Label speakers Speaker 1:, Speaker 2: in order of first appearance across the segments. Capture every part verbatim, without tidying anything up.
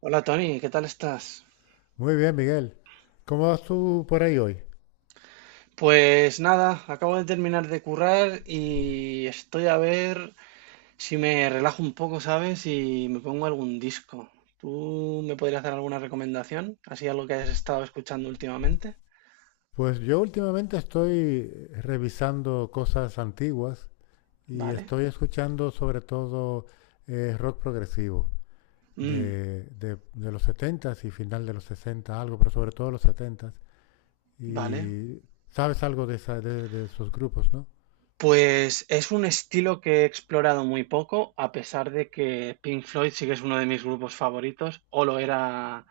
Speaker 1: Hola Tony, ¿qué tal estás?
Speaker 2: Muy bien, Miguel. ¿Cómo vas tú por ahí hoy?
Speaker 1: Pues nada, acabo de terminar de currar y estoy a ver si me relajo un poco, ¿sabes? Y me pongo algún disco. ¿Tú me podrías dar alguna recomendación? ¿Así algo que hayas estado escuchando últimamente?
Speaker 2: Pues yo últimamente estoy revisando cosas antiguas y
Speaker 1: Vale.
Speaker 2: estoy escuchando sobre todo eh, rock progresivo
Speaker 1: Mm,
Speaker 2: de, de- de los setentas y final de los sesenta, algo, pero sobre todo los setentas.
Speaker 1: vale.
Speaker 2: Y sabes algo de, esa- de, de esos grupos, ¿no?
Speaker 1: Pues es un estilo que he explorado muy poco, a pesar de que Pink Floyd sí que es uno de mis grupos favoritos, o lo era.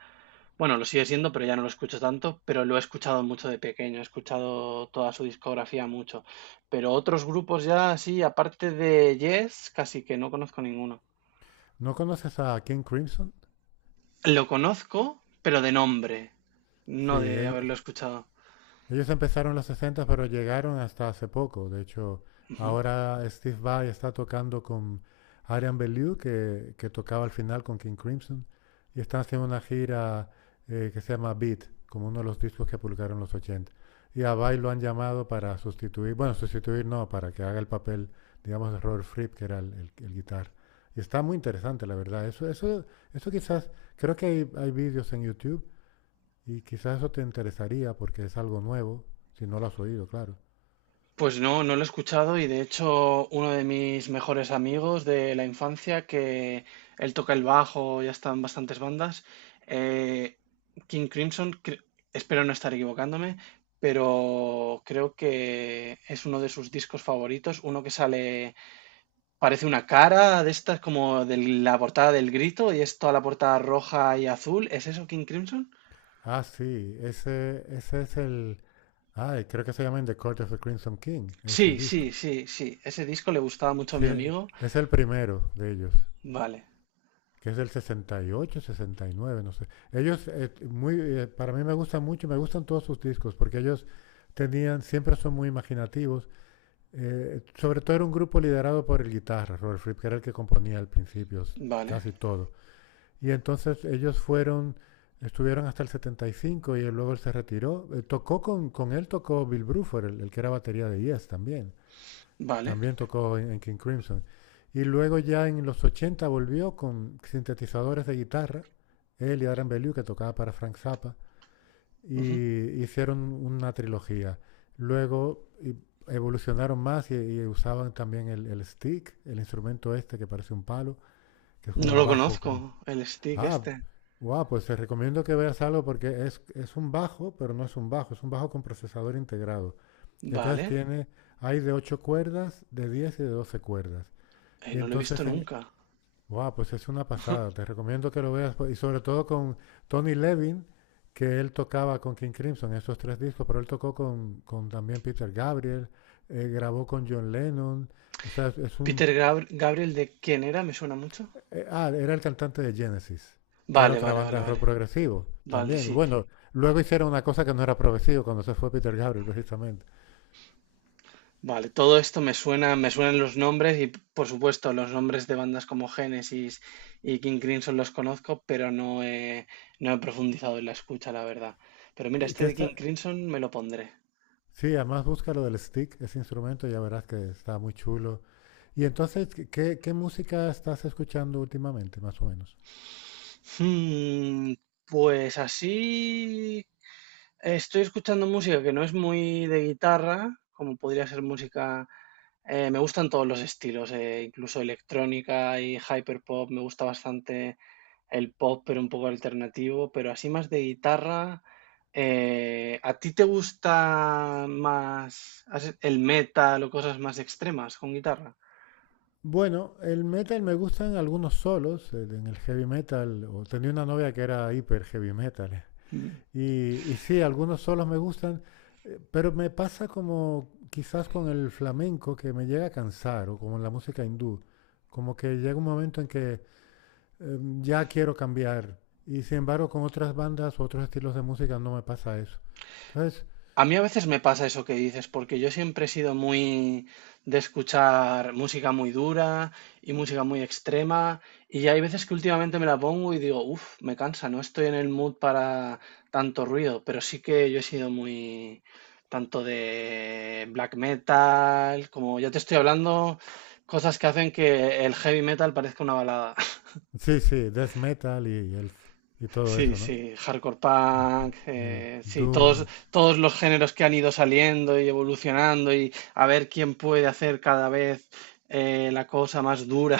Speaker 1: Bueno, lo sigue siendo, pero ya no lo escucho tanto, pero lo he escuchado mucho de pequeño, he escuchado toda su discografía mucho. Pero otros grupos ya así, aparte de Yes, casi que no conozco ninguno.
Speaker 2: ¿No conoces a King Crimson?
Speaker 1: Lo conozco, pero de nombre,
Speaker 2: Sí,
Speaker 1: no de haberlo
Speaker 2: ellos,
Speaker 1: escuchado.
Speaker 2: Ellos empezaron en los sesenta, pero llegaron hasta hace poco. De hecho, ahora Steve Vai está tocando con Arian Bellew, que, que tocaba al final con King Crimson, y están haciendo una gira eh, que se llama Beat, como uno de los discos que publicaron en los ochenta. Y a Vai lo han llamado para sustituir, bueno, sustituir no, para que haga el papel, digamos, de Robert Fripp, que era el, el, el guitar. Y está muy interesante, la verdad. Eso, eso, eso quizás, creo que hay, hay vídeos en YouTube y quizás eso te interesaría porque es algo nuevo, si no lo has oído, claro.
Speaker 1: Pues no, no lo he escuchado, y de hecho uno de mis mejores amigos de la infancia, que él toca el bajo, ya está en bastantes bandas, eh, King Crimson, cre- espero no estar equivocándome, pero creo que es uno de sus discos favoritos, uno que sale, parece una cara de estas como de la portada del Grito y es toda la portada roja y azul, ¿es eso King Crimson?
Speaker 2: Ah, sí, ese, ese es el... Ay, creo que se llama In the Court of the Crimson King, ese
Speaker 1: Sí,
Speaker 2: disco.
Speaker 1: sí, sí, sí, ese disco le gustaba mucho a
Speaker 2: Sí,
Speaker 1: mi amigo.
Speaker 2: es el primero de ellos,
Speaker 1: Vale,
Speaker 2: que es del sesenta y ocho, sesenta y nueve, no sé. Ellos, eh, muy, eh, para mí me gustan mucho, me gustan todos sus discos, porque ellos tenían, siempre son muy imaginativos. Eh, sobre todo era un grupo liderado por el guitarra, Robert Fripp, que era el que componía al principio
Speaker 1: vale,
Speaker 2: casi todo. Y entonces ellos fueron, estuvieron hasta el setenta y cinco y él luego él se retiró. Eh, tocó con, con él, tocó Bill Bruford, el, el que era batería de Yes también.
Speaker 1: vale.
Speaker 2: También tocó en, en King Crimson. Y luego ya en los ochenta volvió con sintetizadores de guitarra, él y Adrian Bellew, que tocaba para Frank Zappa,
Speaker 1: Ujú.
Speaker 2: y hicieron una trilogía. Luego evolucionaron más y, y usaban también el, el stick, el instrumento este que parece un palo, que es
Speaker 1: No
Speaker 2: como un
Speaker 1: lo
Speaker 2: bajo con,
Speaker 1: conozco, el stick
Speaker 2: ah,
Speaker 1: este.
Speaker 2: wow, pues te recomiendo que veas algo porque es, es un bajo, pero no es un bajo, es un bajo con procesador integrado. Y entonces
Speaker 1: Vale,
Speaker 2: tiene, hay de ocho cuerdas, de diez y de doce cuerdas.
Speaker 1: eh,
Speaker 2: Y
Speaker 1: no lo he visto
Speaker 2: entonces, en,
Speaker 1: nunca.
Speaker 2: wow, pues es una pasada, te recomiendo que lo veas. Pues, y sobre todo con Tony Levin, que él tocaba con King Crimson, esos tres discos, pero él tocó con, con también Peter Gabriel, eh, grabó con John Lennon. O sea, es, es un,
Speaker 1: Peter Gabr- Gabriel, ¿de quién era? Me suena mucho.
Speaker 2: Eh, ah, era el cantante de Genesis, que era
Speaker 1: Vale,
Speaker 2: otra
Speaker 1: vale,
Speaker 2: banda
Speaker 1: vale,
Speaker 2: de rock
Speaker 1: vale.
Speaker 2: progresivo
Speaker 1: Vale,
Speaker 2: también.
Speaker 1: sí.
Speaker 2: Bueno, luego hicieron una cosa que no era progresivo cuando se fue Peter Gabriel, precisamente.
Speaker 1: Vale, todo esto me suena, me suenan los nombres y por supuesto los nombres de bandas como Genesis y King Crimson los conozco, pero no he, no he profundizado en la escucha, la verdad. Pero mira,
Speaker 2: Que,
Speaker 1: este
Speaker 2: que
Speaker 1: de King
Speaker 2: está,
Speaker 1: Crimson me lo pondré.
Speaker 2: sí, además busca lo del stick, ese instrumento, ya verás que está muy chulo. Y entonces, ¿qué, qué música estás escuchando últimamente, más o menos?
Speaker 1: Hmm, pues así estoy escuchando música que no es muy de guitarra, como podría ser música... eh, me gustan todos los estilos, eh, incluso electrónica y hyperpop. Me gusta bastante el pop, pero un poco alternativo. Pero así más de guitarra. eh, ¿a ti te gusta más has- el metal o cosas más extremas con guitarra?
Speaker 2: Bueno, el metal me gustan algunos solos, eh, en el heavy metal, o tenía una novia que era hiper heavy metal, Y, y sí, algunos solos me gustan, eh, pero me pasa como quizás con el flamenco que me llega a cansar o con la música hindú, como que llega un momento en que eh, ya quiero cambiar y sin embargo con otras bandas u otros estilos de música no me pasa eso. Entonces,
Speaker 1: A mí a veces me pasa eso que dices, porque yo siempre he sido muy de escuchar música muy dura y música muy extrema, y hay veces que últimamente me la pongo y digo, uff, me cansa, no estoy en el mood para tanto ruido, pero sí que yo he sido muy tanto de black metal, como ya te estoy hablando, cosas que hacen que el heavy metal parezca una balada.
Speaker 2: sí, sí, death metal y, el, y todo
Speaker 1: Sí,
Speaker 2: eso, ¿no?
Speaker 1: sí, hardcore
Speaker 2: Sí.
Speaker 1: punk,
Speaker 2: El
Speaker 1: eh, sí, todos,
Speaker 2: doom,
Speaker 1: todos los géneros que han ido saliendo y evolucionando y a ver quién puede hacer cada vez eh, la cosa más dura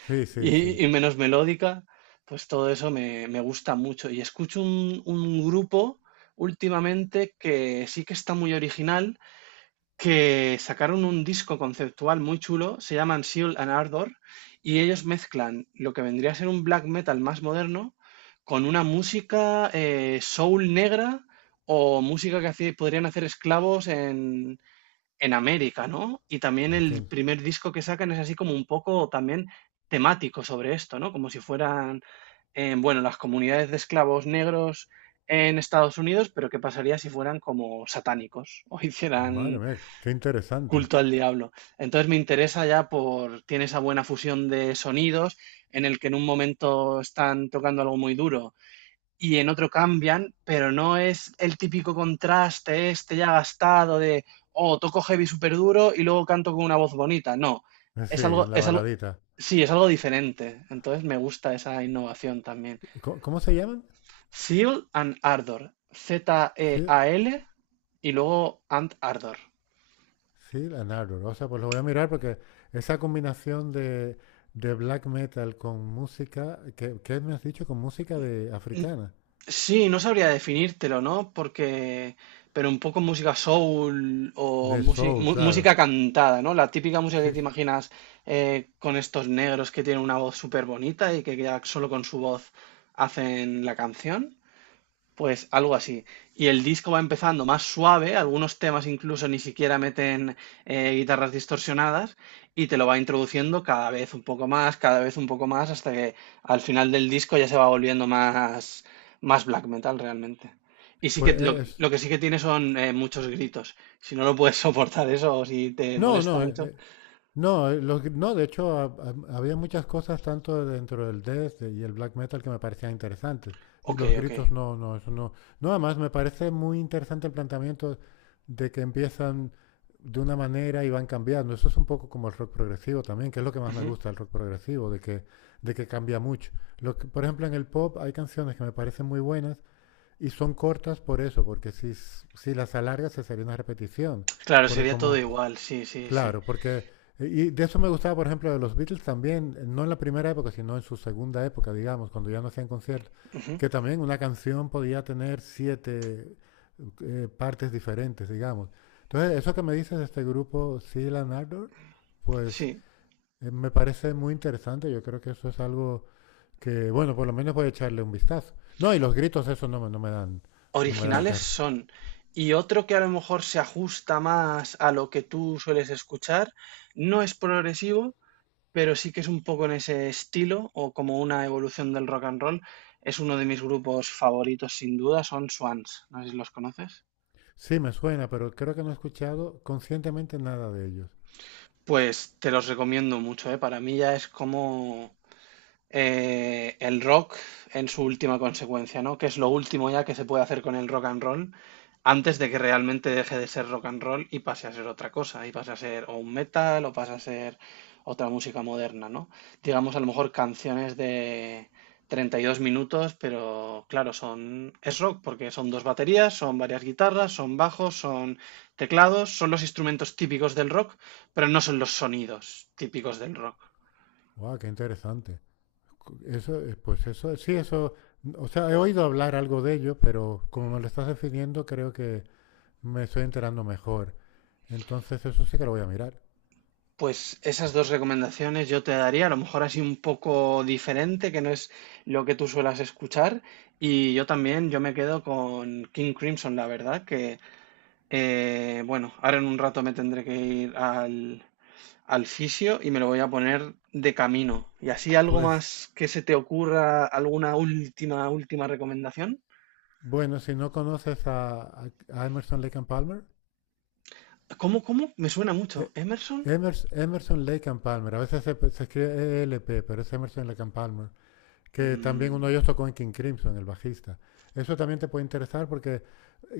Speaker 2: sí, sí, sí.
Speaker 1: y, y menos melódica, pues todo eso me, me gusta mucho. Y escucho un, un grupo últimamente que sí que está muy original, que sacaron un disco conceptual muy chulo, se llaman Seal and Ardor, y ellos mezclan lo que vendría a ser un black metal más moderno con una música eh, soul negra o música que hace- podrían hacer esclavos en, en América, ¿no? Y también
Speaker 2: Ok.
Speaker 1: el primer disco que sacan es así como un poco también temático sobre esto, ¿no? Como si fueran, eh, bueno, las comunidades de esclavos negros en Estados Unidos, pero qué pasaría si fueran como satánicos o
Speaker 2: Madre
Speaker 1: hicieran
Speaker 2: mía, qué interesante.
Speaker 1: culto al diablo. Entonces me interesa ya por, tiene esa buena fusión de sonidos en el que en un momento están tocando algo muy duro y en otro cambian, pero no es el típico contraste este ya gastado de, oh, toco heavy súper duro y luego canto con una voz bonita. No,
Speaker 2: Eh, Sí,
Speaker 1: es algo,
Speaker 2: la
Speaker 1: es algo,
Speaker 2: baladita.
Speaker 1: sí, es algo diferente. Entonces me gusta esa innovación también.
Speaker 2: ¿Cómo, cómo se llaman?
Speaker 1: Zeal and Ardor,
Speaker 2: Sí,
Speaker 1: Z-E-A-L y luego and Ardor.
Speaker 2: sí, la Narrow. O sea, pues lo voy a mirar porque esa combinación de, de black metal con música, que, ¿qué me has dicho? Con música de africana,
Speaker 1: Sí, no sabría definírtelo, ¿no? Porque, pero un poco música soul o
Speaker 2: de
Speaker 1: musi-
Speaker 2: soul,
Speaker 1: mu-
Speaker 2: claro.
Speaker 1: música cantada, ¿no? La típica música
Speaker 2: Sí,
Speaker 1: que te
Speaker 2: s-
Speaker 1: imaginas eh, con estos negros que tienen una voz súper bonita y que ya solo con su voz hacen la canción. Pues algo así. Y el disco va empezando más suave, algunos temas incluso ni siquiera meten eh, guitarras distorsionadas, y te lo va introduciendo cada vez un poco más, cada vez un poco más, hasta que al final del disco ya se va volviendo más, más black metal realmente. Y sí
Speaker 2: pues
Speaker 1: que lo,
Speaker 2: eh, es...
Speaker 1: lo que sí que tiene son eh, muchos gritos. Si no lo puedes soportar eso o si te
Speaker 2: No,
Speaker 1: molesta
Speaker 2: no,
Speaker 1: mucho.
Speaker 2: e- no, eh, los gr- no, de hecho ha- ha- había muchas cosas tanto dentro del death y el black metal que me parecían interesantes. Y
Speaker 1: Ok,
Speaker 2: los
Speaker 1: ok.
Speaker 2: gritos no, no, eso no. No, además me parece muy interesante el planteamiento de que empiezan de una manera y van cambiando. Eso es un poco como el rock progresivo también, que es lo que más me
Speaker 1: Ujú.
Speaker 2: gusta del rock progresivo, de que, de que cambia mucho. Lo que- por ejemplo, en el pop hay canciones que me parecen muy buenas y son cortas por eso, porque si, s- si las alargas se sería una repetición.
Speaker 1: Claro,
Speaker 2: Porque
Speaker 1: sería todo
Speaker 2: como...
Speaker 1: igual, sí, sí, sí.
Speaker 2: Claro, porque, y de eso me gustaba, por ejemplo, de los Beatles también, no en la primera época, sino en su segunda época, digamos, cuando ya no hacían conciertos,
Speaker 1: Ujú,
Speaker 2: que también una canción podía tener siete eh, partes diferentes, digamos. Entonces, eso que me dices de este grupo, Seal and Ardor, pues
Speaker 1: sí.
Speaker 2: eh, me parece muy interesante. Yo creo que eso es algo que, bueno, por lo menos voy a echarle un vistazo. No, y los gritos, eso no me, no me dan, no me dan
Speaker 1: Originales
Speaker 2: terror.
Speaker 1: son. Y otro que a lo mejor se ajusta más a lo que tú sueles escuchar, no es progresivo, pero sí que es un poco en ese estilo o como una evolución del rock and roll. Es uno de mis grupos favoritos sin duda, son Swans. No sé si los conoces.
Speaker 2: Sí, me suena, pero creo que no he escuchado conscientemente nada de ellos.
Speaker 1: Pues te los recomiendo mucho, ¿eh? Para mí ya es como eh, el rock en su última consecuencia, ¿no? Que es lo último ya que se puede hacer con el rock and roll antes de que realmente deje de ser rock and roll y pase a ser otra cosa, y pase a ser o un metal o pase a ser otra música moderna, ¿no? Digamos a lo mejor canciones de treinta y dos minutos, pero claro, son es rock porque son dos baterías, son varias guitarras, son bajos, son teclados, son los instrumentos típicos del rock, pero no son los sonidos típicos del rock.
Speaker 2: ¡Wow, qué interesante! Eso, eh, pues eso, sí, eso, o sea, he oído hablar algo de ello, pero como me lo estás definiendo, creo que me estoy enterando mejor. Entonces, eso sí que lo voy a mirar.
Speaker 1: Pues esas
Speaker 2: Sí.
Speaker 1: dos recomendaciones yo te daría, a lo mejor así un poco diferente, que no es lo que tú suelas escuchar. Y yo también, yo me quedo con King Crimson, la verdad, que eh, bueno, ahora en un rato me tendré que ir al, al fisio y me lo voy a poner de camino. ¿Y así algo
Speaker 2: Pues,
Speaker 1: más que se te ocurra, alguna última, última recomendación?
Speaker 2: bueno, si no conoces a, a- a Emerson Lake and Palmer,
Speaker 1: ¿Cómo, cómo? Me suena mucho.
Speaker 2: eh,
Speaker 1: ¿Emerson?
Speaker 2: Emers- Emerson Lake and Palmer, a veces se, se escribe E L P, pero es Emerson Lake and Palmer, que también uno de
Speaker 1: Mm,
Speaker 2: ellos tocó en King Crimson, el bajista. Eso también te puede interesar porque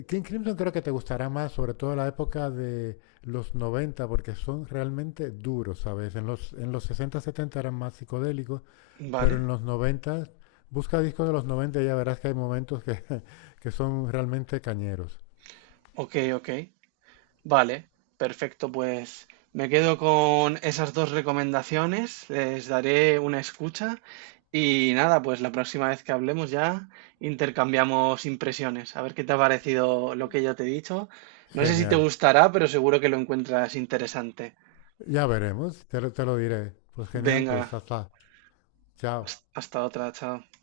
Speaker 2: King Crimson creo que te gustará más, sobre todo la época de los noventa porque son realmente duros, ¿sabes? En los, en los sesenta setenta eran más psicodélicos, pero
Speaker 1: vale,
Speaker 2: en los noventa busca discos de los noventa y ya verás que hay momentos que, que son realmente cañeros.
Speaker 1: ok, ok. Vale, perfecto. Pues me quedo con esas dos recomendaciones, les daré una escucha y nada, pues la próxima vez que hablemos ya intercambiamos impresiones, a ver qué te ha parecido lo que yo te he dicho. No sé si te
Speaker 2: Genial.
Speaker 1: gustará, pero seguro que lo encuentras interesante.
Speaker 2: Ya veremos, te lo, te lo diré. Pues genial,
Speaker 1: Venga,
Speaker 2: pues hasta. Chao.
Speaker 1: hast- hasta otra, chao.